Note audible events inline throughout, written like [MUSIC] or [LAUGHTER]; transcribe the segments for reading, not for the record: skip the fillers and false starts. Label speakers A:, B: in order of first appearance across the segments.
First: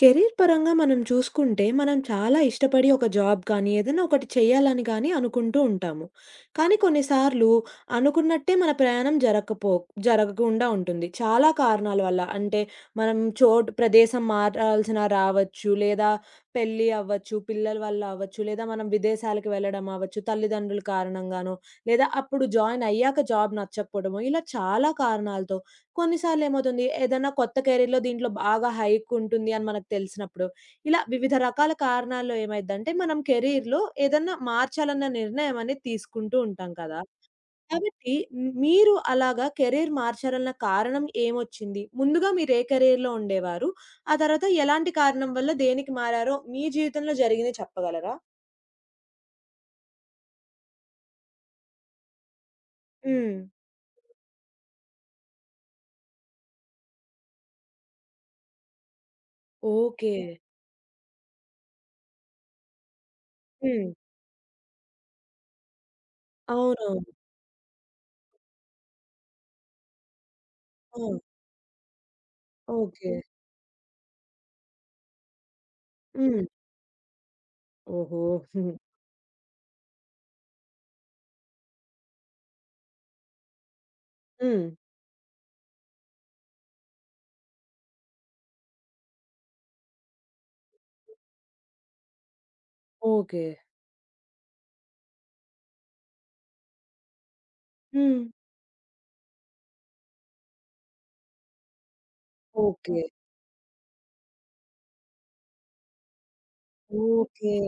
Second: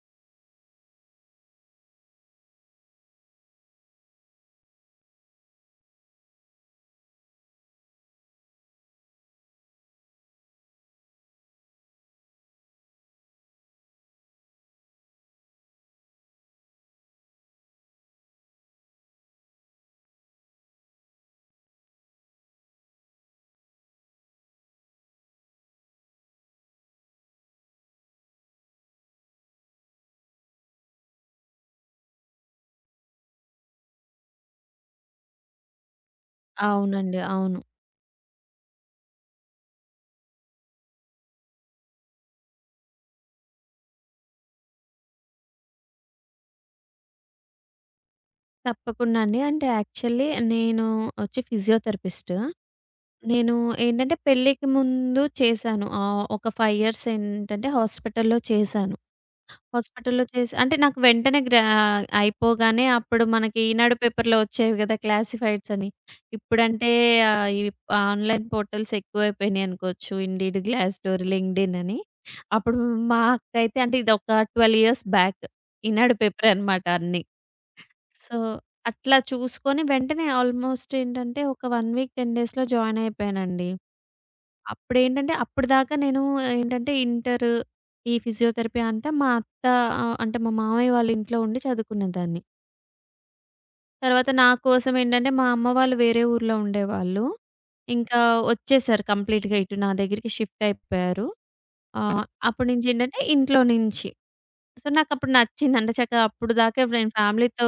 A: Career పరంగా మనం చూసుకుంటే, మనం చాలా ఇష్టపడి ఒక జాబ్ కానీ, ఏదైనా ఒకటి చేయాలని గాని అనుకుంటూ ఉంటాము. కానీ కొన్నిసార్లు అనుకున్నట్టే మన ప్రయాణం జరగకుండా ఉంటుంది. చాలా కారణాల వల్ల. అంటే మనం చోటు ప్రదేశం మారాల్సిన రావచ్చు, లేదా పెళ్లి అవ్వచ్చు, పిల్లల వల్ల అవ్వచ్చు, లేదా మనం విదేశాలకు వెళ్ళడం అవ్వచ్చు, తల్లిదండ్రుల కారణంగానో, లేదా అప్పుడు జాయిన్ అయ్యాక జాబ్ నచ్చకపోవడమో, ఇలా చాలా కారణాలతో కొన్ని సార్లేమవుతుంది, ఏదైనా కొత్త కెరీర్‌లో దీంట్లో బాగా హైకుంటుంది అని మనకు తెలిసినప్పుడు, ఇలా వివిధ రకాల కారణాల్లో ఏమైద్దంటే, మనం కెరీర్‌లో ఏదన్నా మార్చాలన్న నిర్ణయం అనేది తీసుకుంటూ ఉంటాం కదా!
B: అవునండి. అవును.
A: కాబట్టి మీరు అలాగా కెరీర్ మార్చాలన్న కారణం ఏమొచ్చింది? ముందుగా మీరు ఏ కెరీర్‌లో ఉండేవారు? ఆ తర్వాత ఎలాంటి కారణం వల్ల దేనికి మారారో మీ జీవితంలో జరిగింది చెప్పగలరా?
B: తప్పకుండా అండి. అంటే యాక్చువల్లీ నేను వచ్చి ఫిజియోథెరపిస్టు.
A: హ్మ్.
B: నేను ఏంటంటే పెళ్ళికి ముందు చేశాను. ఒక 5 ఇయర్స్ ఏంటంటే హాస్పిటల్‌లో చేశాను.
A: ఓకే.
B: హాస్పిటల్‌లో చేసి అంటే నాకు వెంటనే అయిపోగానే అప్పుడు మనకి
A: హ్మ్.
B: ఈనాడు పేపర్‌లో వచ్చేవి కదా! క్లాసిఫైడ్స్ అని. ఇప్పుడంటే
A: అవునవును.
B: ఈ ఆన్‌లైన్ పోర్టల్స్ ఎక్కువైపోయినాయి అనుకోవచ్చు. ఇండీడ్,
A: ఆ!
B: గ్లాస్‌డోర్, లింక్డ్ఇన్ అని. అప్పుడు
A: ఓకే.
B: మా అక్కయితే అంటే ఇది ఒక 12 ఇయర్స్ బ్యాక్. ఈనాడు
A: హ్మ్.
B: పేపరే అనమాట అన్నీ.
A: ఓహో!
B: సో, అట్లా చూసుకొని వెంటనే ఆల్మోస్ట్ ఏంటంటే ఒక 1 వీక్, 10 డేస్‌లో జాయిన్ అయిపోయానండి.
A: హ్మ్.
B: అప్పుడేంటంటే అప్పటిదాకా నేను ఏంటంటే ఇంటరు, ఈ ఫిజియోథెరపీ అంతా మా అత్త అంటే మా మామయ్య వాళ్ళ ఇంట్లో ఉండి చదువుకునేదాన్ని.
A: ఓకే.
B: తర్వాత నా కోసం ఏంటంటే మా అమ్మ వాళ్ళు వేరే ఊర్లో ఉండేవాళ్ళు.
A: హ్మ్.
B: ఇంకా వచ్చేసారు కంప్లీట్‌గా ఇటు నా దగ్గరికి షిఫ్ట్ అయిపోయారు. ఆహ్, అప్పటి నుంచి
A: ఓకే.
B: ఏంటంటే ఇంట్లో నుంచి. సో, నాకప్పుడు నచ్చింది. అంటే చక్కగా అప్పుడు దాకా నేను
A: ఓకే.
B: ఫ్యామిలీతో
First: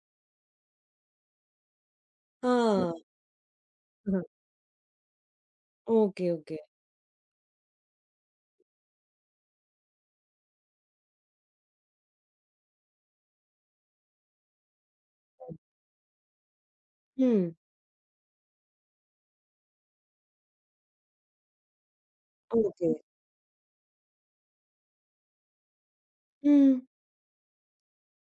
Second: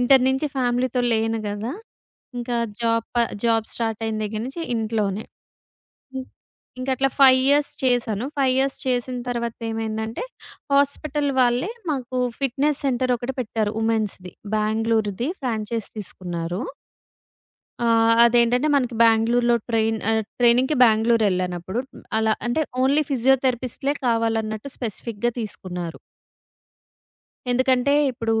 B: ఇంటర్ నుంచి ఫ్యామిలీతో లేను గదా!
A: ఆ!
B: ఇంకా జాబ్ స్టార్ట్ అయిన
A: ఆహా!
B: దగ్గర నుంచి ఇంట్లోనే. ఇం
A: ఓకే. ఓకే.
B: ఇంకట్లా 5 ఇయర్స్ చేశాను. 5 ఇయర్స్ చేసిన తర్వాత ఏమైందంటే, హాస్పిటల్ వాళ్ళే మాకు ఫిట్‌నెస్ సెంటర్ ఒకటి పెట్టారు ఉమెన్స్‌ది. బెంగుళూరుది
A: హ్మ్.
B: ఫ్రాంచైజ్ తీసుకున్నారు.
A: హ్మ్.
B: అదేంటంటే మనకి బెంగుళూరులో ట్రైనింగ్‌కి బెంగుళూరు ఎళ్ళానప్పుడు అలా అంటే
A: ఓకే.
B: ఓన్లీ ఫిజియోథెరపిస్ట్‌లే కావాలన్నట్టు స్పెసిఫిక్‌గా తీసుకున్నారు.
A: హ్మ్.
B: ఎందుకంటే ఇప్పుడు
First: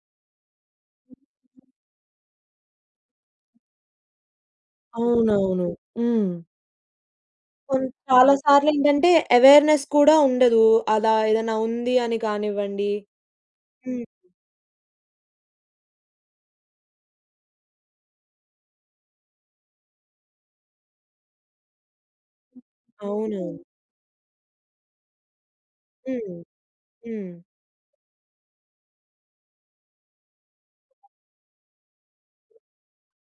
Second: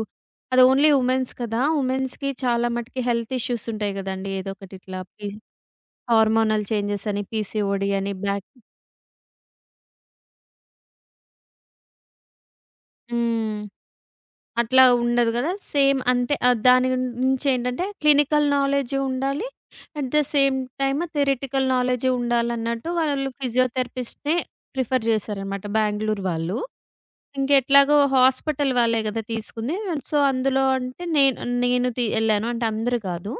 B: అది ఓన్లీ ఉమెన్స్ కదా! ఉమెన్స్‌కి చాలా మటికి హెల్త్ ఇష్యూస్ ఉంటాయి గదండీ! ఏదో ఒకటి ఇట్లా
A: అవునవును. హ్మ్.
B: హార్మోనల్ చేంజెస్ అని, పీసీఓడీ అని,
A: చాలా
B: బ్యాక్
A: సార్లేంటంటే అవేర్‌నెస్ కూడా ఉండదు. అలా ఏదైనా ఉంది అని కానివ్వండి.
B: హ్మ్.
A: హ్మ్.
B: అట్లా ఉండదు గదా! సేమ్ అంటే దాని నుంచి ఏంటంటే క్లినికల్ నాలెడ్జ్ ఉండాలి. At the same time theoretical knowledge ఉండాలన్నట్టు వాళ్ళు
A: అవునవును.
B: ఫిజియోథెరపిస్ట్‌నే ప్రిఫర్ చేశారనమాట బెంగుళూరు
A: హ్మ్.
B: వాళ్ళు.
A: హ్మ్.
B: ఇంకెట్లాగో హాస్పిటల్ వాళ్ళే గదా! తీసుకుంది. సో, అందులో అంటే నేను నేను ఎళ్ళాను. అంటే అందరూ కాదు.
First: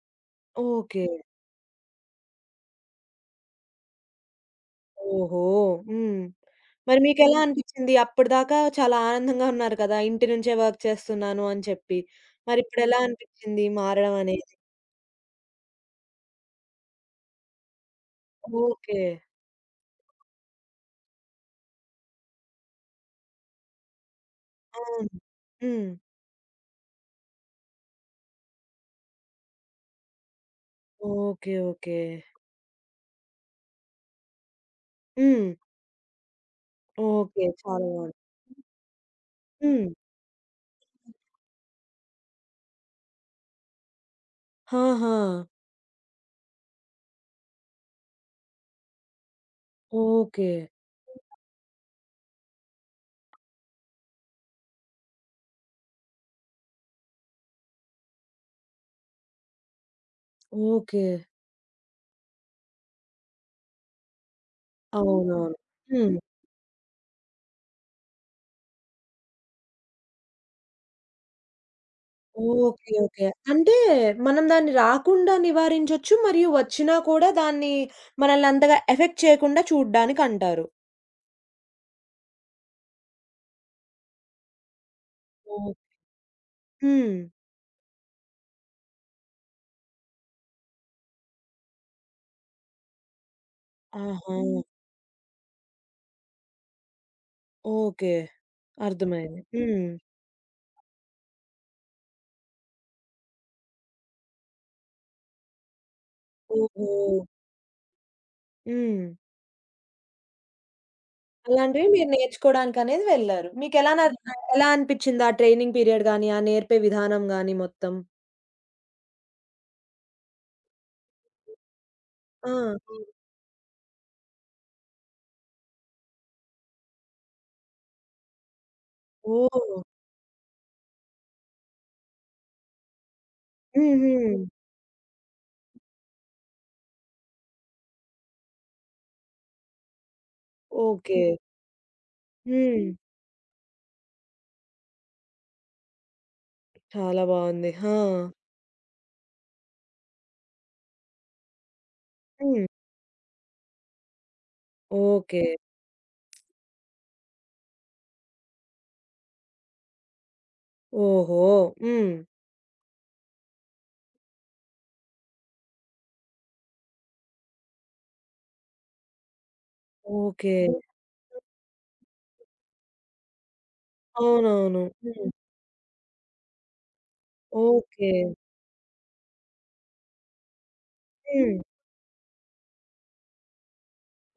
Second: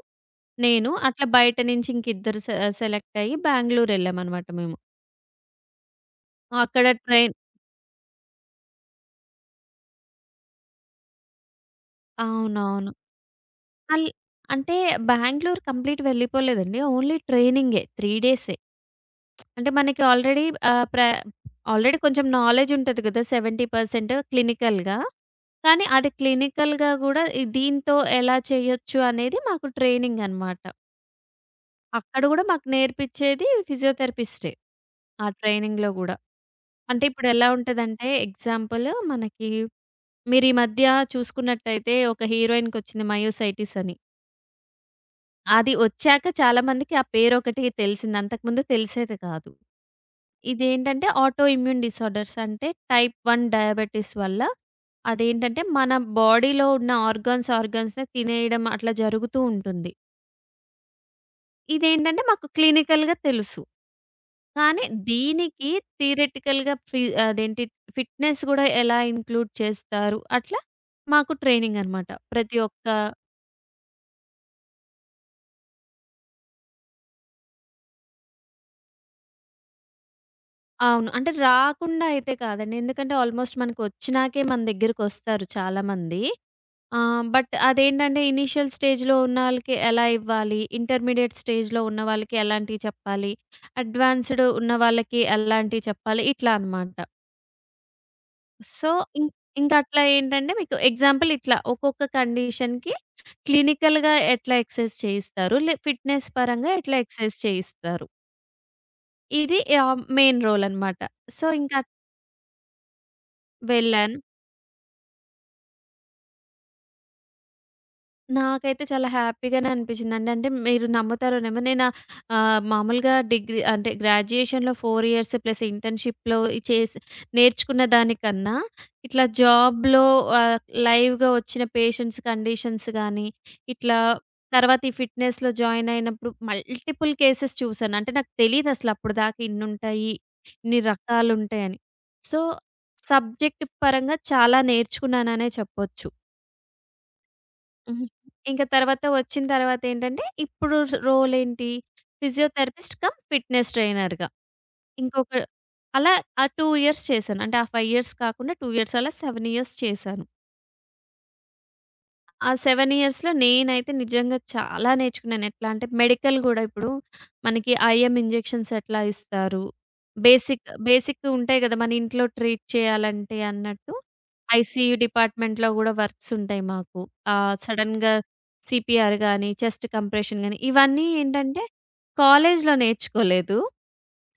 B: నేను
A: ఓకే.
B: అట్లా బయట నుంచి ఇంకిద్దరు సెలెక్ట్ అయ్యి బెంగుళూరు ఎళ్ళామనమాట మేము.
A: ఓహో! హ్మ్.
B: అక్కడ
A: మరి మీకెలా అనిపిచ్చింది? అప్పటిదాకా చాలా ఆనందంగా ఉన్నారు కదా! ఇంటి నుంచే వర్క్ చేస్తున్నాను అని చెప్పి.
B: అవునవును.
A: మరిప్పుడెలా అనిపిచ్చింది
B: అల్
A: మారడం అనేది?
B: అంటే బెంగుళూరు కంప్లీట్ వెళ్ళిపోలేదండి. ఓన్లీ ట్రైనింగే 3 డేసే.
A: ఓకే.
B: అంటే మనకి ఆల్రెడీ ఆహ్, ప్ర ఆల్రెడీ కొంచెం నాలెడ్జ్ ఉంటది కదా! 70% క్లినికల్‌గా.
A: అవును.
B: కానీ
A: హ్మ్.
B: అది క్లినికల్‌గా గూడా ఈ దీంతో ఎలా చేయొచ్చు అనేది మాకు ట్రైనింగ్ అనమాట.
A: ఓకే. ఓకే.
B: అక్కడ గూడా మాకు నేర్పించేది ఫిజియోథెరపిస్టే. ఆ
A: హ్మ్.
B: ట్రైనింగ్‌లో గూడా. అంటే ఇప్పుడు
A: ఓకే.
B: ఎలా
A: చాలా
B: ఉంటదంటే
A: బావుంది.
B: ఎగ్జాంపుల్ మనకి
A: హ్మ్.
B: మీరు ఈ మధ్య చూసుకున్నట్టయితే ఒక హీరోయిన్‌కొచ్చింది మయోసైటిస్ అని.
A: ఆహా!
B: అది ఒచ్చాక చాలామందికి ఆ పేరొకటి తెలిసింది. అంతకుముందు తెలిసేది కాదు.
A: ఓకే.
B: ఇదేంటంటే ఆటో ఇమ్యూన్ డిసార్డర్స్ అంటే టైప్ 1 డయాబెటిస్ వల్ల అదేంటంటే మన బాడీలో ఉన్న ఆర్గాన్స్‌ని తినేయడం అట్లా జరుగుతూ ఉంటుంది.
A: ఓకే.
B: ఇదేంటంటే మాకు క్లినికల్‌గా తెలుసు. కానీ
A: అవునవును.
B: దీనికి
A: హ్మ్.
B: థియరిటికల్‌గా అదేంటి ఫిట్‌నెస్ గూడా ఎలా ఇంక్లూడ్ చేస్తారు? అట్లా మాకు ట్రైనింగ్ అనమాట. ప్రతి ఒక్క
A: ఓకే. ఓకే. అంటే మనం దాన్ని రాకుండా నివారించొచ్చు. మరియు వచ్చినా కూడా దాన్ని మనల్ని అంతగా ఎఫెక్ట్ చేయకుండా చూడ్డానికంటారు.
B: అవును. అంటే రాకుండా అయితే కాదండి. ఎందుకంటే ఆల్మోస్ట్ మనకొచ్చినాకే మన దగ్గరకొస్తారు
A: ఓహ్!
B: చాలామంది.
A: హ్మ్.
B: బట్ అదేంటంటే ఇనీషియల్ స్టేజ్‌లో ఉన్నళ్ళకి ఎలా ఇవ్వాలి? ఇంటర్మీడియేట్ స్టేజ్‌లో ఉన్న వాళ్ళకి ఎలాంటివి చెప్పాలి?
A: ఆహా!
B: అడ్వాన్స్‌డ్ ఉన్న వాళ్ళకి ఎలాంటివి చెప్పాలి? ఇట్లా అనమాట.
A: ఓకే.
B: సో, ఇం
A: అర్థమైంది.
B: ఇంకా
A: హ్మ్.
B: అట్లా ఏంటంటే మీకు ఎగ్జాంపుల్ ఇట్లా ఒక్కొక్క కండిషన్‌కి క్లినికల్‌గా ఎట్లా ఎక్సర్సైజ్ చేయిస్తారు? ఫిట్‌నెస్ పరంగా
A: ఓహో!
B: ఎట్లా ఎక్సర్సైజ్ చేయిస్తారు?
A: హ్మ్.
B: ఇది మెయిన్ రోల్ అనమాట. సో, ఇంకా
A: అలాంటివి మీరు నేర్చుకోడానికనేది వెళ్లారు. మీకెలా న
B: వెళ్ళాను.
A: హ్మ్. ఎలా అనిపిచ్చింది? ఆ ట్రైనింగ్ పీరియడ్ గాని, ఆ నేర్పే విధానం గాని మొత్తం?
B: నాకైతే చాలా హ్యాపీగానే అనిపించిందండి. అంటే మీరు నమ్ముతారో నమ్మరో నేను
A: ఆ! హ్మ్.
B: మామూలుగా డిగ్రీ అంటే గ్రాడ్యుయేషన్‌లో 4 ఇయర్స్ ప్లస్ ఇంటర్న్‌షిప్‌లో చేసి నేర్చుకున్న దానికన్నా ఇట్లా
A: ఓహ్!
B: జాబ్‌లో ఆహ్, లైవ్‌గా వచ్చిన పేషెంట్స్ కండిషన్స్ గానీ, ఇట్లా
A: హుహు.
B: తర్వాత ఈ ఫిట్‌నెస్‌లో జాయిన్ అయినప్పుడు మల్టిపుల్ కేసెస్ చూసాను. అంటే నాకు తెలీదసలు అప్పటిదాకా ఇన్నుంటాయి, ఇన్ని
A: ఓకే.
B: రకాలుంటాయని. సో,
A: హ్మ్. హ్మ్.
B: సబ్జెక్ట్ పరంగా చాలా నేర్చుకున్నాననే చెప్పొచ్చు.
A: చాలా బావుంది. ఆ!
B: హ్మ్. ఇంక తర్వాత వచ్చిన తర్వాతేంటంటే, ఇప్పుడు రోలేంటి
A: హ్మ్.
B: ఫిజియోథెరపిస్ట్ కమ్ ఫిట్‌నెస్ ట్రైనర్‌గా. ఇంకొక
A: ఓకే.
B: అలా ఆ 2 ఇయర్స్ చేశాను. అంటే ఆ 5 ఇయర్స్ కాకుండా 2 ఇయర్స్ అలా 7 ఇయర్స్ చేశాను.
A: ఓహో! హ్మ్.
B: ఆ 7 ఇయర్స్‌లో నేనైతే నిజంగా చాలా నేర్చుకున్నాను. ఎట్లా అంటే మెడికల్ గూడా ఇప్పుడు మనకి ఐఎం ఇంజెక్షన్స్ ఎట్లా ఇస్తారు?
A: ఓకే.
B: బేసిక్,
A: హ్మ్.
B: బేసిక్ ఉంటాయి గదా! మన ఇంట్లో ట్రీట్ చేయాలంటే అన్నట్టు.
A: అవునవును.
B: ఐసీయూ
A: హ్మ్.
B: డిపార్ట్మెంట్‌లో గూడా వర్క్స్ ఉంటాయి మాకు.
A: ఓకే.
B: సడెన్‌గా సీపీఆర్ గానీ, చెస్ట్ కంప్రెషన్ గానీ ఇవన్నీ
A: హ్మ్.
B: ఏంటంటే కాలేజ్‌లో నేర్చుకోలేదు.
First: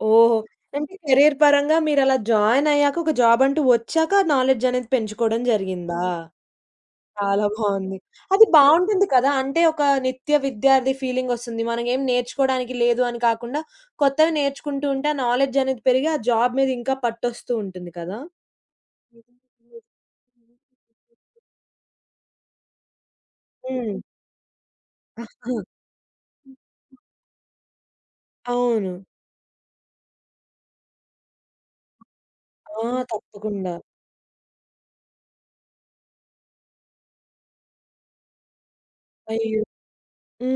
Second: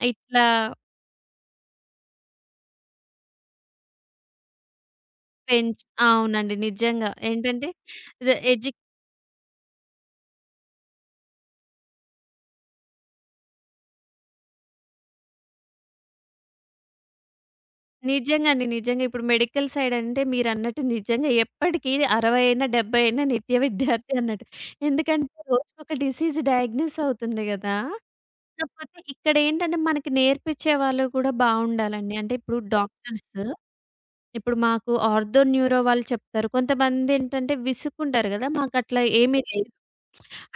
A: ఓహో! హ్మ్.
B: ఇట్లా
A: అంటే కెరియర్ పరంగా మీరలా జాయిన్ అయ్యాక, ఒక జాబ్ అంటూ వచ్చాక నాలెడ్జ్ అనేది పెంచుకోవడం
B: పెంచ్
A: జరిగిందా?
B: అవునండి. నిజంగా
A: చాలా
B: ఏంటంటే
A: బావుంది. అది
B: ఎడ్యు
A: బావుంటుంది కదా! అంటే ఒక నిత్య విద్యార్థి ఫీలింగొస్తుంది. మనం ఏం నేర్చుకోడానికి లేదు అని కాకుండా, కొత్తవి నేర్చుకుంటూ ఉంటే ఆ నాలెడ్జ్ అనేది పెరిగి, ఆ జాబ్ మీద ఇంకా పట్టొస్తూ ఉంటుంది కదా!
B: నిజంగా అండి. నిజంగా. ఇప్పుడు మెడికల్ సైడ్ అంటే మీరన్నట్టు నిజంగా ఎప్పటికి 60 అయినా, 70 అయినా నిత్య
A: హ్మ్.
B: విద్యార్థి అన్నట్టు. ఎందుకంటే
A: ఆ!
B: రోజుకొక డిసీజ్ డయాగ్నోస్ అవుతుంది గదా!
A: అవును.
B: కాకపోతే ఇక్కడేంటంటే మనకి నేర్పించే వాళ్ళు కూడా బావుండాలండి. అంటే ఇప్పుడు
A: ఆ!
B: డాక్టర్స్
A: తప్పకుండా.
B: ఇప్పుడు మాకు ఆర్థో, న్యూరో వాళ్ళు చెప్తారు. కొంతమందేంటంటే విసుక్కుంటారు గదా! మాకట్లా ఏమీ
A: అయ్యో!
B: లేదు.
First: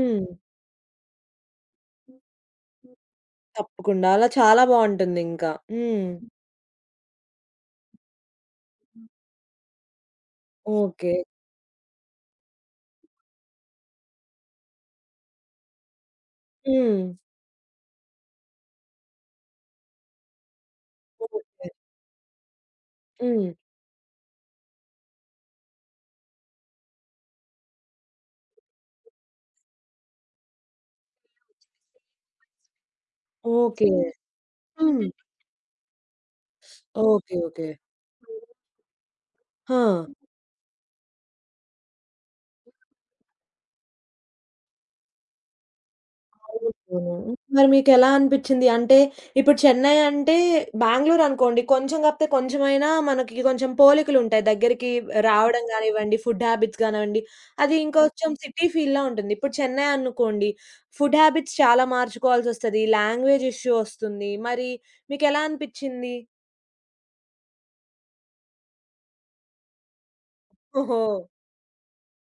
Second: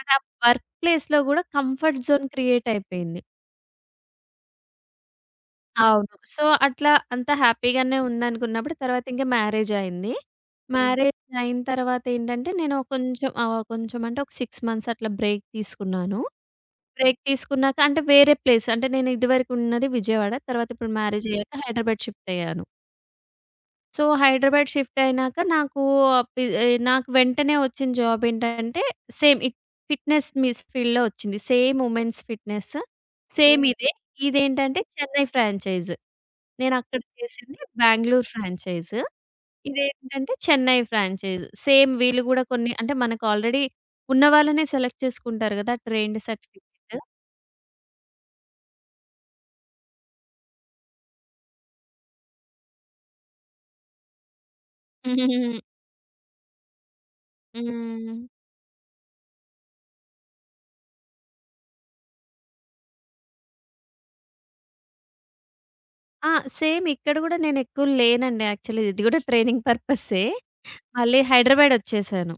B: అది ఆ వర్క్ ప్లేస్‌లో గూడా కంఫర్ట్ జోన్ క్రియేట్ అయిపోయింది.
A: తప్పకుండా. అలా చాలా బావుంటుందింకా. హ్మ్.
B: అవును. సో, అట్లా అంతా హ్యాపీగానే ఉందనుకున్నప్పుడు తర్వాత ఇంక మ్యారేజ్ అయింది. హ్మ్.
A: ఓకే.
B: మ్యారేజ్ అయిన తర్వాత ఏంటంటే నేను కొంచెం కొంచెం అంటే ఒక 6 మంత్స్ అట్లా బ్రేక్ తీసుకున్నాను.
A: హ్మ్.
B: బ్రేక్ తీసుకున్నాక అంటే వేరే ప్లేస్ అంటే నేను ఇదివరకు ఉన్నది విజయవాడ. తర్వాత ఇప్పుడు మ్యారేజ్
A: ఓకే.
B: అయ్యాక హైదరాబాద్ షిఫ్ట్ అయ్యాను.
A: హ్మ్.
B: సో, హైదరాబాద్ షిఫ్ట్ అయినాక నాకు వెంటనే వచ్చిన జాబ్ ఏంటంటే సేమ్ ఇట్ ఫిట్‌నెస్ ఫీల్డ్‌లో వచ్చింది. Same women's fitness. Same
A: okay.
B: ఇదే. ఇదేంటంటే
A: హ్మ్.
B: చెన్నై ఫ్రాంచైజ్. నేనక్కడ
A: ఓకే.
B: చేసింది
A: ఓకే.
B: బెంగుళూరు ఫ్రాంచైజ్.
A: ఆ!
B: ఇదేంటంటే చెన్నై ఫ్రాంచైజ్. సేమ్ వీళ్ళు గూడా కొన్ని అంటే మనకు ఆల్రెడీ ఉన్న వాళ్ళనే సెలెక్ట్ చేసుకుంటారు గదా! Trained certificate.
A: అవును. మరి మీకెలా అనిపిచ్చింది? అంటే ఇప్పుడు చెన్నై అంటే బెంగుళూరు అనుకోండి. కొంచెం కాకపోతే కొంచెమైనా మనకి కొంచెం పోలికలుంటాయి. దగ్గరికి
B: హ్మ్.
A: రావడం గానివ్వండి, ఫుడ్ హ్యాబిట్స్ గానివ్వండి. అది
B: హ్మ్. [LAUGHS]
A: ఇంకొంచెం సిటీ ఫీల్‌లా ఉంటుంది. ఇప్పుడు చెన్నై అనుకోండి. ఫుడ్ హ్యాబిట్స్ చాలా మార్చుకోవాల్సొస్తది. లాంగ్వేజ్ ఇష్యూ వస్తుంది. మరి మీకెలా అనిపిచ్చింది?
B: ఆ! సేమ్ ఇక్కడ గూడా నేనెక్కువ లేనండి యాక్చువల్లీ. ఇది గూడా ట్రైనింగ్ పర్పస్సే.
A: ఓహో!
B: మళ్ళీ హైదరాబాదొచ్చేసాను.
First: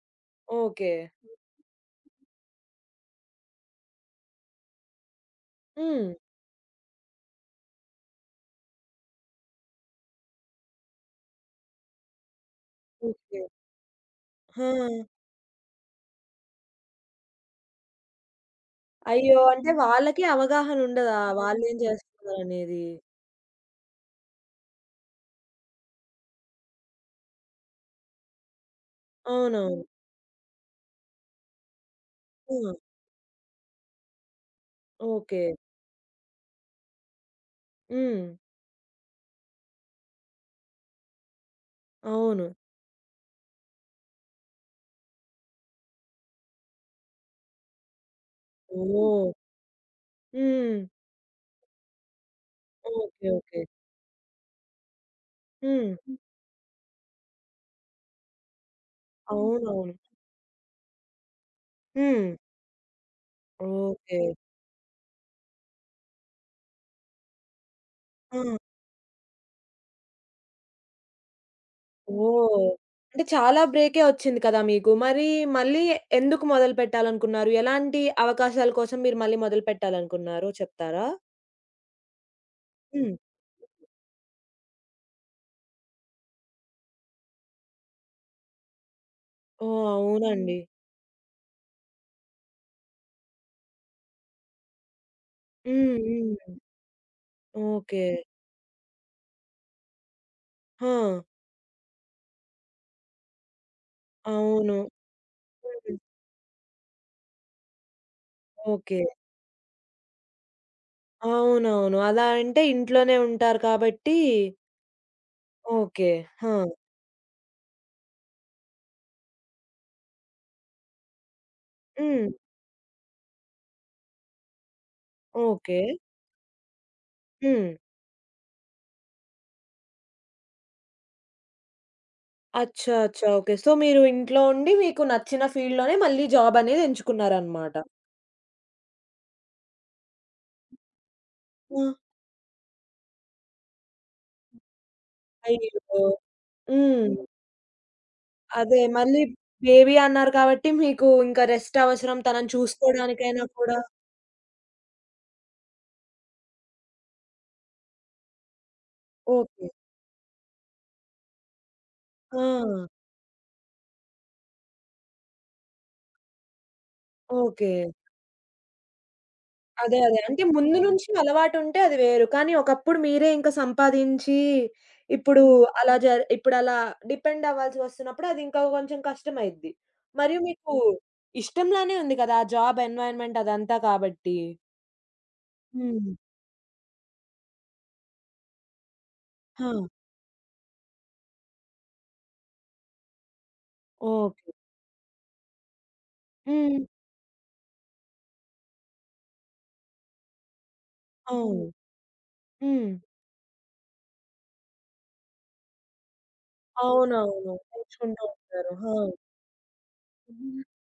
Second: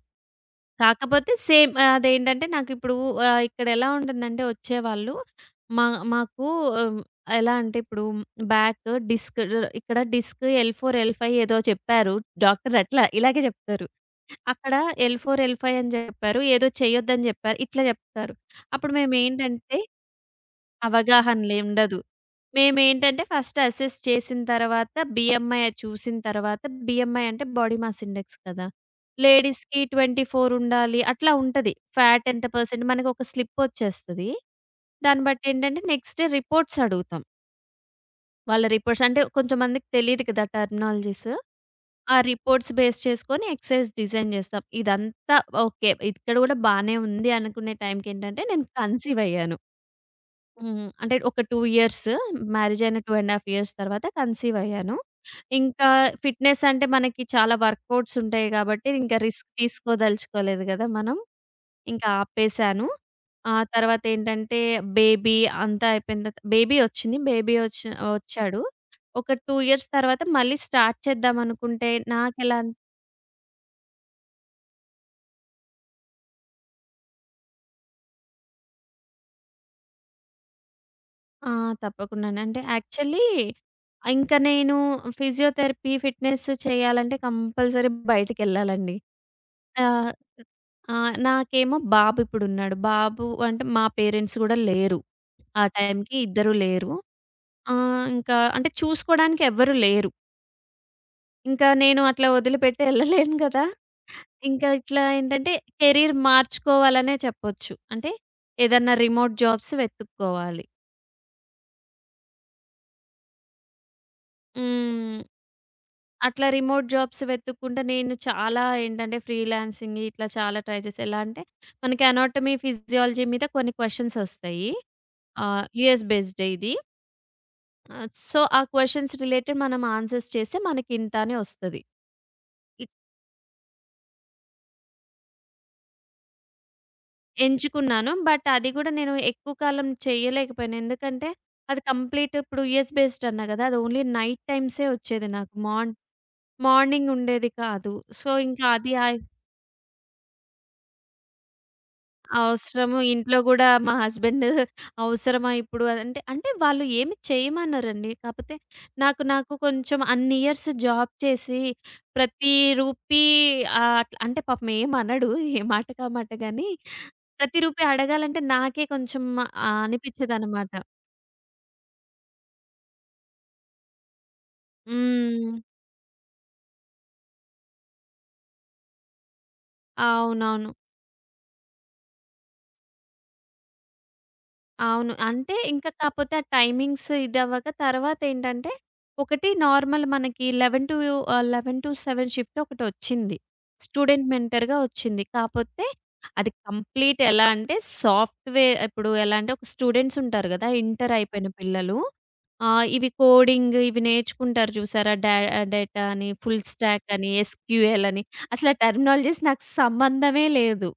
A: ఓకే.
B: కాకపోతే సేమ్ అదేంటంటే నాకిప్పుడు ఇక్కడెలా ఉంటుందంటే వచ్చేవాళ్ళు మా
A: హ్మ్.
B: మాకు ఆహ్, ఎలా అంటే ఇప్పుడు బ్యాక్ డిస్క్ ఇక్కడ డిస్క్ ఎల్4, ఎల్5 ఏదో చెప్పారు. డాక్టర్ అట్లా
A: ఓకే.
B: ఇలాగే చెప్తారు.
A: ఆ!
B: అక్కడ ఎల్4, ఎల్5 అని చెప్పారు. ఏదో చేయొద్దని చెప్పారు. ఇట్లా చెప్తారు. అప్పుడు
A: అయ్యో! అంటే
B: మేమేంటంటే
A: వాళ్ళకి అవగాహన ఉండదా?
B: అవగాహన
A: వాళ్ళేం
B: ఉండదు.
A: చేస్తున్నారనేది.
B: మేమేంటంటే ఫస్ట్ అసెస్ చేసిన తర్వాత బీఎంఐ చూసిన తర్వాత బీఎంఐ అంటే బాడీ మాస్ ఇండెక్స్ కదా! లేడీస్‌కి
A: అవునవును.
B: 24 ఉండాలి అట్లా ఉంటది. ఫ్యాట్ ఎంత
A: ఆ!
B: పర్సెంట్ మనకొక స్లిప్ ఒచ్చేస్తది. దాన్ని
A: ఓకే.
B: బట్టి ఏంటంటే నెక్స్ట్ డే రిపోర్ట్స్ అడుగుతాం.
A: హ్మ్.
B: వాళ్ళ రిపోర్ట్స్ అంటే కొంచెంమందికి తెలీదు కదా! టర్మినాలజీస్. ఆ
A: అవును.
B: రిపోర్ట్స్ బేస్ చేసుకొని ఎక్సర్‌సైజ్ డిజైన్ చేస్తాం. ఇదంతా ఓకే. ఇక్కడ గూడా బానే ఉంది అనుకునే టైంకేంటంటే నేను కన్సీవ్
A: ఓహ్!
B: అయ్యాను.
A: హ్మ్.
B: హ్మ్. అంటే ఒక 2 ఇయర్స్ మ్యారేజ్ అయిన 2
A: ఓకే.
B: ½
A: ఓకే.
B: ఇయర్స్ తర్వాత కన్సీవ్ అయ్యాను. ఇంకా
A: హ్మ్.
B: ఫిట్‌నెస్ అంటే మనకి చాలా వర్కౌట్స్ ఉంటాయి కాబట్టి ఇంకా రిస్క్
A: అవునవును.
B: తీసుకోదలుచుకోలేదు గదా! మనం. ఇంకా
A: హ్మ్.
B: ఆపేసాను. ఆ తర్వాత
A: ఓకే.
B: ఏంటంటే బేబీ అంతా అయిపోయిన తర్వాత బేబీ వచ్చింది. బేబీ వచ్చి
A: ఆ!
B: వచ్చాడు. ఒక 2 ఇయర్స్ తర్వాత మళ్ళీ స్టార్ట్ చేద్దాం అనుకుంటే నాకెలా
A: ఓహ్! అంటే చాలా బ్రేకే వచ్చింది కదా మీకు. మరి మళ్ళీ ఎందుకు మొదలుపెట్టాలనుకున్నారు? ఎలాంటి అవకాశాల కోసం మీరు మళ్ళీ మొదలుపెట్టాలనుకున్నారో చెప్తారా?
B: ఆ! తప్పకుండానే. అంటే
A: హ్మ్.
B: యాక్చువల్లీ ఇంకా నేను ఫిజియోథెరపీ, ఫిట్‌నెస్ చేయాలంటే కంపల్సరీ బయటికెళ్ళాలండి. ఆ!
A: ఓహ్! అవునండి.
B: ఆ! నాకేమో బాబిప్పుడున్నాడు. బాబు అంటే మా పేరెంట్స్ గూడా లేరు. ఆ
A: హ్మ్.
B: టైంకి
A: హ్మ్.
B: ఇద్దరు లేరు.
A: ఓకే.
B: ఇంకా అంటే చూసుకోడానికి ఎవ్వరు లేరు.
A: ఆ!
B: ఇంకా నేను అట్లా వదిలిపెట్టి ఎళ్ళలేను గదా! ఇంకా
A: అవును.
B: ఇట్లా ఏంటంటే
A: హ్మ్.
B: కెరీర్ మార్చుకోవాలనే చెప్పొచ్చు. అంటే ఏదన్నా
A: ఓకే.
B: రిమోట్ జాబ్స్ వెతుక్కోవాలి.
A: అవునవును. అలా అంటే ఇంట్లోనే ఉంటారు కాబట్టి
B: హ్మ్.
A: ఓకే. ఆ!
B: అట్లా రిమోట్ జాబ్స్ వెతుక్కుంటే నేను చాలా ఏంటంటే ఫ్రీలాన్సింగ్ ఇట్లా చాలా ట్రై చేశా. ఎలా అంటే మనకి
A: హ్మ్.
B: అనాటమీ, ఫిజియాలజీ మీద కొన్ని క్వెషన్స్ ఒస్తాయి. ఆ!
A: ఓకే.
B: యూఎస్ బేస్డే ఇది.
A: హ్మ్.
B: సో, ఆ క్వెషన్స్ రిలేటెడ్ మనం ఆన్సర్స్ చేస్తే మనకింత అని ఒస్తది. ఇ
A: అచ్చా! అచ్చా! ఓకే. సో, మీరు ఇంట్లో ఉండి మీకు నచ్చిన ఫీల్డ్‌లోనే మళ్ళీ జాబ్ అనేది ఎంచుకున్నారనమాట.
B: ఎంచుకున్నాను. బట్ అది గూడా నేను ఎక్కువ కాలం చేయలేకపోయాను. ఎందుకంటే,
A: ఆ!
B: అది కంప్లీట్ ఇప్పుడు యూఎస్ బేస్డ్ అన్నా గదా! అది ఓన్లీ నైట్ టైమ్సే ఒచ్చేది నాకు.
A: అయ్యో!
B: మార్నింగ్
A: హ్మ్.
B: ఉండేది కాదు. సో, ఇంకా
A: అదే
B: అది ఆ
A: మళ్ళీ బేబీ అన్నారు కాబట్టి మీకు ఇంకా రెస్ట్ అవసరం. తనని
B: అవసరము. ఇంట్లో
A: చూసుకోవడానికైనా
B: గూడా
A: కూడా
B: మా హస్బెండ్ "అవసరమా ఇప్పుడు" అదంటే అంటే అంటే వాళ్ళు ఏమి చేయమనరండి. కాపోతే నాకు నాకు
A: ఓకే.
B: కొంచెం అన్ని ఇయర్స్ జాబ్ చేసి
A: ఆ!
B: ప్రతి రూపీ అట్ల అంటే పాపం ఏమనడు. ఏ మాటకా మాట గాని ప్రతి
A: ఓకే.
B: రూపీ అడగాలంటే నాకే కొంచెం
A: అదే. అదే. అంటే
B: అనిపిచ్చేదనమాట.
A: ముందు నుంచి అలవాటుంటే అది వేరు. కానీ ఒకప్పుడు మీరే ఇంకా సంపాదించి ఇప్పుడు
B: హ్మ్.
A: అలా జర్ ఇప్పుడలా డిపెండ్ అవ్వాల్సి వస్తున్నప్పుడు అది ఇంకా కొంచెం కష్టమైద్ది. మరియు
B: అవునవును.
A: మీకు ఇష్టంలానే ఉంది కదా! ఆ జాబ్ ఎన్వైర్న్‌మెంట్ అదంతా కాబట్టి.
B: అవును. అంటే ఇంకా
A: హ్మ్.
B: కాపోతే ఆ టైమింగ్స్ ఇదవ్వక తర్వాతేంటంటే, ఒకటి
A: ఆ!
B: నార్మల్ మనకి 11 టు 11-7 షిఫ్ట్ ఒకటొచ్చింది. Student
A: okay.
B: మెంటర్‌గా వచ్చింది. కాపోతే అది
A: హ్మ్.
B: కంప్లీట్ ఎలా అంటే సాఫ్ట్‌వేర్ ఇప్పుడు ఎలా అంటే ఒక స్టూడెంట్స్ ఉంటారు గదా! ఇంటర్ అయిపోయిన
A: అవును.
B: పిల్లలు.
A: హ్మ్.
B: ఇవి కోడింగ్ ఇవి నేర్చుకుంటారు చూసారా? డేటా అని, ఫుల్ స్టాక్ అని,
A: అవునవును.
B: ఎస్‌క్యూఎల్
A: నేర్చుకుంటూ
B: అని అసలు
A: ఉంటారు.
B: ఆ
A: ఆ!
B: టెర్మినాలజీస్ నాకు సంబంధమే లేదు.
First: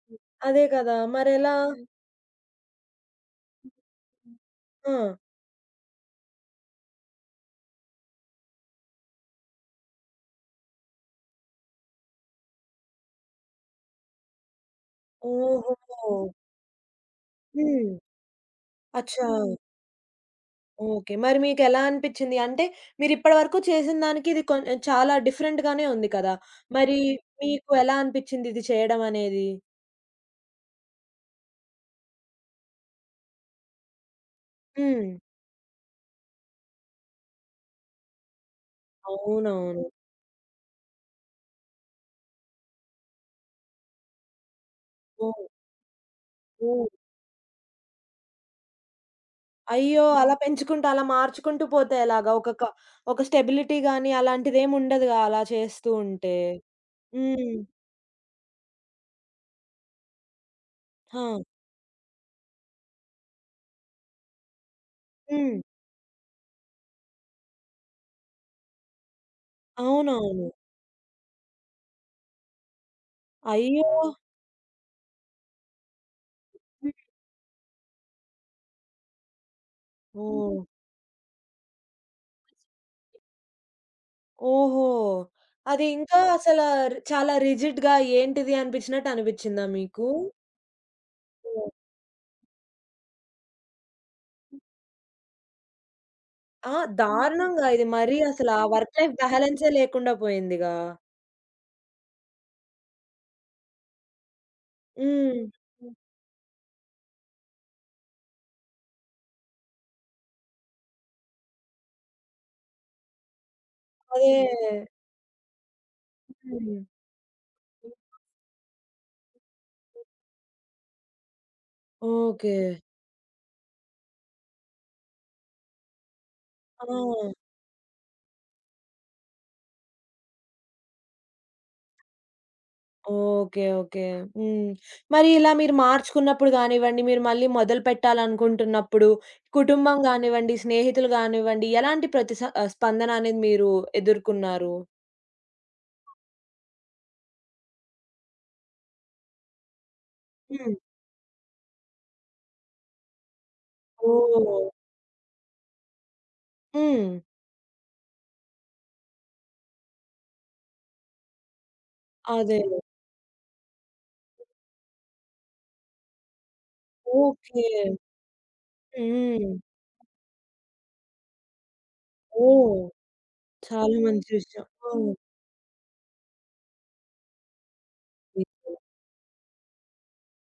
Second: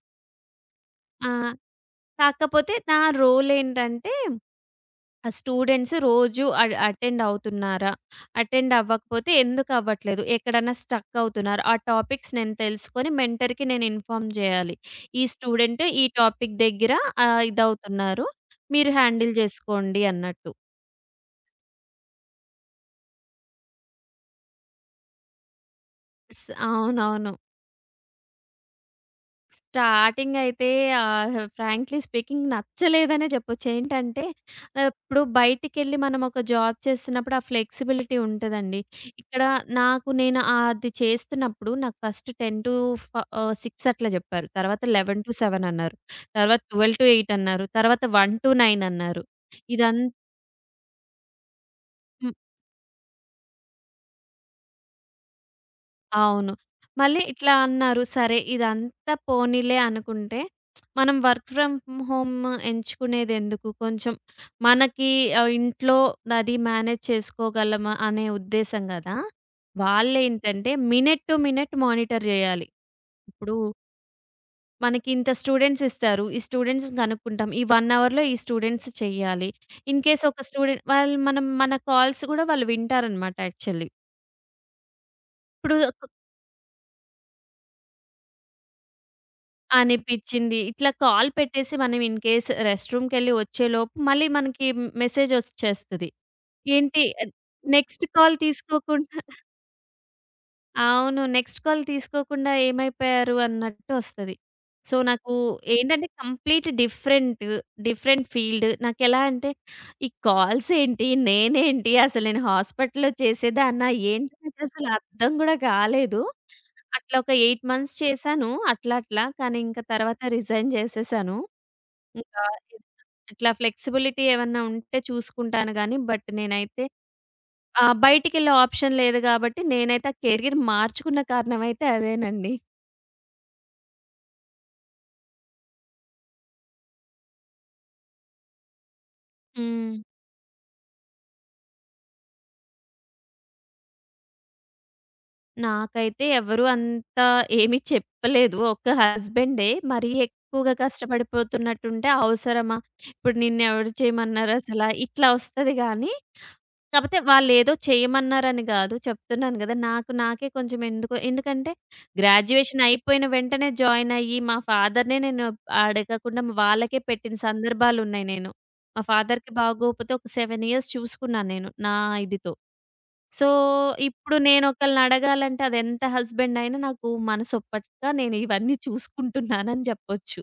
A: అదే కదా!
B: ఆ!
A: మరెలా?
B: కాకపోతే నా రోలేంటంటే
A: ఆ!
B: ఆ స్టూడెంట్స్ రోజు అటెండ్ అవుతున్నారా? అటెండ్ అవ్వకపోతే ఎందుకు అవ్వట్లేదు? ఎక్కడన్నా స్టక్ అవుతున్నారు. ఆ టాపిక్స్ నేను తెలుసుకొని మెంటర్‌కి నేను ఇన్ఫార్మ్ జేయాలి. ఈ స్టూడెంట్ ఈ
A: ఓహో!
B: టాపిక్ దగ్గర
A: హ్మ్.
B: ఇదవుతున్నారు. మీరు
A: అచ్చా!
B: హ్యాండిల్ జేసుకోండి అన్నట్టు.
A: ఓకే. మరి మీకెలా అనిపిచ్చింది? అంటే మీరిప్పటి వరకు చేసిన దానికి ఇది చాలా డిఫరెంట్‌గానే ఉంది కదా!
B: స్
A: మరి
B: అవునవును.
A: మీకు ఎలా అనిపిచ్చింది ఇది చేయడం అనేది?
B: స్టార్టింగ్ అయితే ఫ్రాంక్లీ స్పీకింగ్ నచ్చలేదనే చెప్పొచ్చు. ఏంటంటే
A: హ్మ్.
B: ఇప్పుడు బయటికెళ్ళి మనం ఒక జాబ్ చేస్తున్నప్పుడు ఆ ఫ్లెక్సిబిలిటీ ఉంటదండి. ఇక్కడ
A: అవునవును.
B: నాకు నేను అది చేస్తున్నప్పుడు నాకు ఫస్ట్ 10 టు ఫ 6 అట్లా చెప్పారు. తర్వాత
A: ఓహ్!
B: 11-7 అన్నారు. తర్వాత
A: ఓహ్!
B: 12-8 అన్నారు. తర్వాత 1-9 అన్నారు. ఇదం
A: అయ్యో! అలా పెంచుకుంటూ, అలా మార్చుకుంటూ పోతే ఎలాగా? ఒక స్టెబిలిటీ గాని అలాంటిదేమి ఉండదుగా అలా చేస్తూ ఉంటే.
B: అవును. మళ్ళీ
A: హ్మ్.
B: ఇట్లా అన్నారు, సరే ఇదంతా పోనీలే అనుకుంటే, మనం
A: ఆ!
B: వర్క్ ఫ్రమ్ హోమ్ ఎంచుకునేదెందుకు? కొంచెం మనకి
A: హ్మ్.
B: ఇంట్లో అది మేనేజ్ చేసుకోగలమా అనే ఉద్దేశం గదా!
A: అవునవును.
B: వాళ్ళేంటంటే మినిట్ టు మినిట్ మానిటర్ జేయాలి. ఇప్పుడు
A: అయ్యో!
B: మనకి ఇంత స్టూడెంట్స్ ఇస్తారు. ఈ
A: హ్మ్.
B: స్టూడెంట్స్‌ని కనుక్కుంటాం. ఈ 1 అవర్‌లో ఈ స్టూడెంట్స్ చెయ్యాలి. ఇన్‌కేస్ ఒక
A: ఓహ్!
B: స్టూడెంట్ వాళ్ళు మనం మన కాల్స్ గూడా వాళ్ళు వింటారనమాట యాక్చువల్లీ.
A: ఓహో!
B: ఇప్పుడు
A: అది ఇంకా అసల ర్ చాలా రిజిడ్‌గా ఏంటిది అనిపించినట్టు అనిపించిందా మీకు?
B: అనిపిచ్చింది. ఇట్లా కాల్
A: ఓహ్!
B: పెట్టేసి మనం ఇన్ కేస్ రెస్ట్ రూమ్‌కెళ్ళి వచ్చేలోపు మళ్ళీ మనకి మెసేజ్ ఒచ్చేస్తది.
A: ఆ!
B: ఏంటి
A: దారుణంగా ఇది
B: నెక్స్ట్
A: మరీ
B: కాల్
A: అసల ఆ వర్క్
B: తీసుకోకుం
A: లైఫ్ బ్యాలన్సే లేకుండా పోయిందిగా.
B: అవును. నెక్స్ట్ కాల్ తీసుకోకుండా ఏమైపోయారు అన్నట్టు ఒస్తది. సో, నాకు
A: హ్మ్.
B: ఏంటంటే కంప్లీట్ డిఫరెంట్, డిఫరెంట్ ఫీల్డ్. నాకెలా అంటే ఈ కాల్స్ ఏంటి? నేనేంటి? అసలు నేను హాస్పిటల్‌లో చేసేదాన్నా?
A: అదే.
B: ఏంటి నాకసలు అర్థం గూడా గాలేదు.
A: హ్మ్.
B: అట్లా ఒక 8 మంత్స్ చేశాను అట్లా అట్లా. కానీ ఇంక తర్వాత రిజైన్ చేసేశాను. ఇంకా
A: ఓకే.
B: ఇట్లా ఫ్లెక్సిబిలిటీ ఏమన్నా ఉంటే చూసుకుంటాను గానీ బట్ నేనైతే
A: ఆ!
B: ఆ! బయటికెళ్ళే ఆప్షన్ లేదు గాబట్టి, నేనైతే ఆ కెరీర్ మార్చుకున్న కారణమైతే అదేనండి.
A: ఓకే. ఓకే. హ్మ్. మరి ఇలా మీరు మార్చుకున్నప్పుడు గానివ్వండి, మీరు మళ్ళీ మొదలు పెట్టాలనుకుంటున్నప్పుడు,
B: హ్మ్.
A: కుటుంబం గానివ్వండి, స్నేహితులు గానివ్వండి, ఎలాంటి స్పందన అనేది మీరు ఎదుర్కొన్నారు?
B: నాకైతే ఎవరు అంత ఏమి చెప్పలేదు. ఒక్క హస్బెండే మరీ ఎక్కువగా
A: హ్మ్.
B: కష్టపడిపోతున్నట్టుంటే అవసరమా? ఇప్పుడు నిన్నెవరు
A: ఓహ్!
B: చేయమన్నారసల? ఇట్లా ఒస్తది గానీ
A: హ్మ్.
B: కాపోతే వాళ్ళేదో చేయమన్నారని గాదు. చెప్తున్నాను గదా! నాకే కొంచెం ఎందుకో ఎందుకంటే
A: అదే.
B: గ్రాడ్యుయేషన్ అయిపోయిన వెంటనే జాయిన్ అయ్యి, మా ఫాదర్‌నే నేను అడగకుండా వాళ్ళకే పెట్టిన
A: ఓకే.
B: సందర్భాలున్నాయి నేను. మా ఫాదర్‌కి
A: హ్మ్.
B: బాగోకపోతే ఒక 7 ఇయర్స్ చూసుకున్నాను నేను నా ఇదితో.
A: ఓహ్!
B: సో,
A: చాలా మంచి
B: ఇప్పుడు
A: విషయం. ఆ!
B: నేనొకళ్ళనడగాలంటే అదెంత హస్బెండ్ అయినా నాకు మనసొప్పక నేను ఇవన్నీ చూసుకుంటున్నానని జెప్పొచ్చు.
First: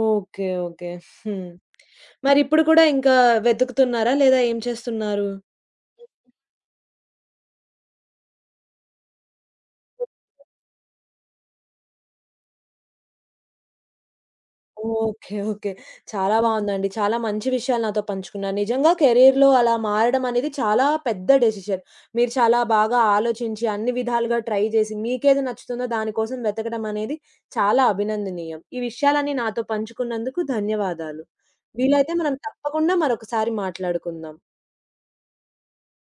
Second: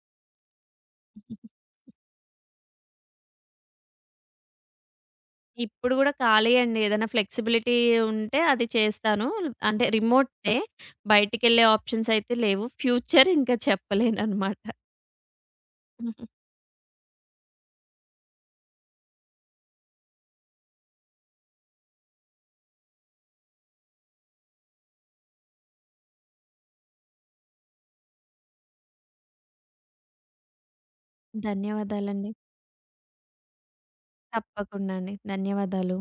A: ఓకే. ఓకే. హ్మ్. మరిప్పుడు కూడా ఇంకా వెతుకుతున్నారా? లేదా ఏం చేస్తున్నారు?
B: ఇప్పుడు గూడా ఖాళీ అండి. ఏదైనా ఫ్లెక్సిబిలిటీ ఉంటే అది చేస్తాను. అంటే రిమోటే. బయటికెళ్ళే ఆప్షన్స్ అయితే లేవు. ఫ్యూచర్ ఇంకా చెప్పలేననమాట.
A: ఓకే. ఓకే. చాలా బావుందండి. చాలా మంచి విషయాలు నాతో పంచుకున్నారు. నిజంగా కెరియర్‌లో అలా మారడం అనేది చాలా పెద్ద డెసిషన్. మీరు చాలా బాగా ఆలోచించి, అన్ని విధాలుగా ట్రై చేసి, మీకేది నచ్చుతుందో దాని కోసం వెతకడం అనేది చాలా అభినందనీయం. ఈ విషయాలన్నీ నాతో పంచుకున్నందుకు ధన్యవాదాలు. వీలైతే
B: ధన్యవాదాలండి.
A: మనం తప్పకుండా మరొకసారి మాట్లాడుకుందాం.
B: తప్పకుండా అండి. ధన్యవాదాలు.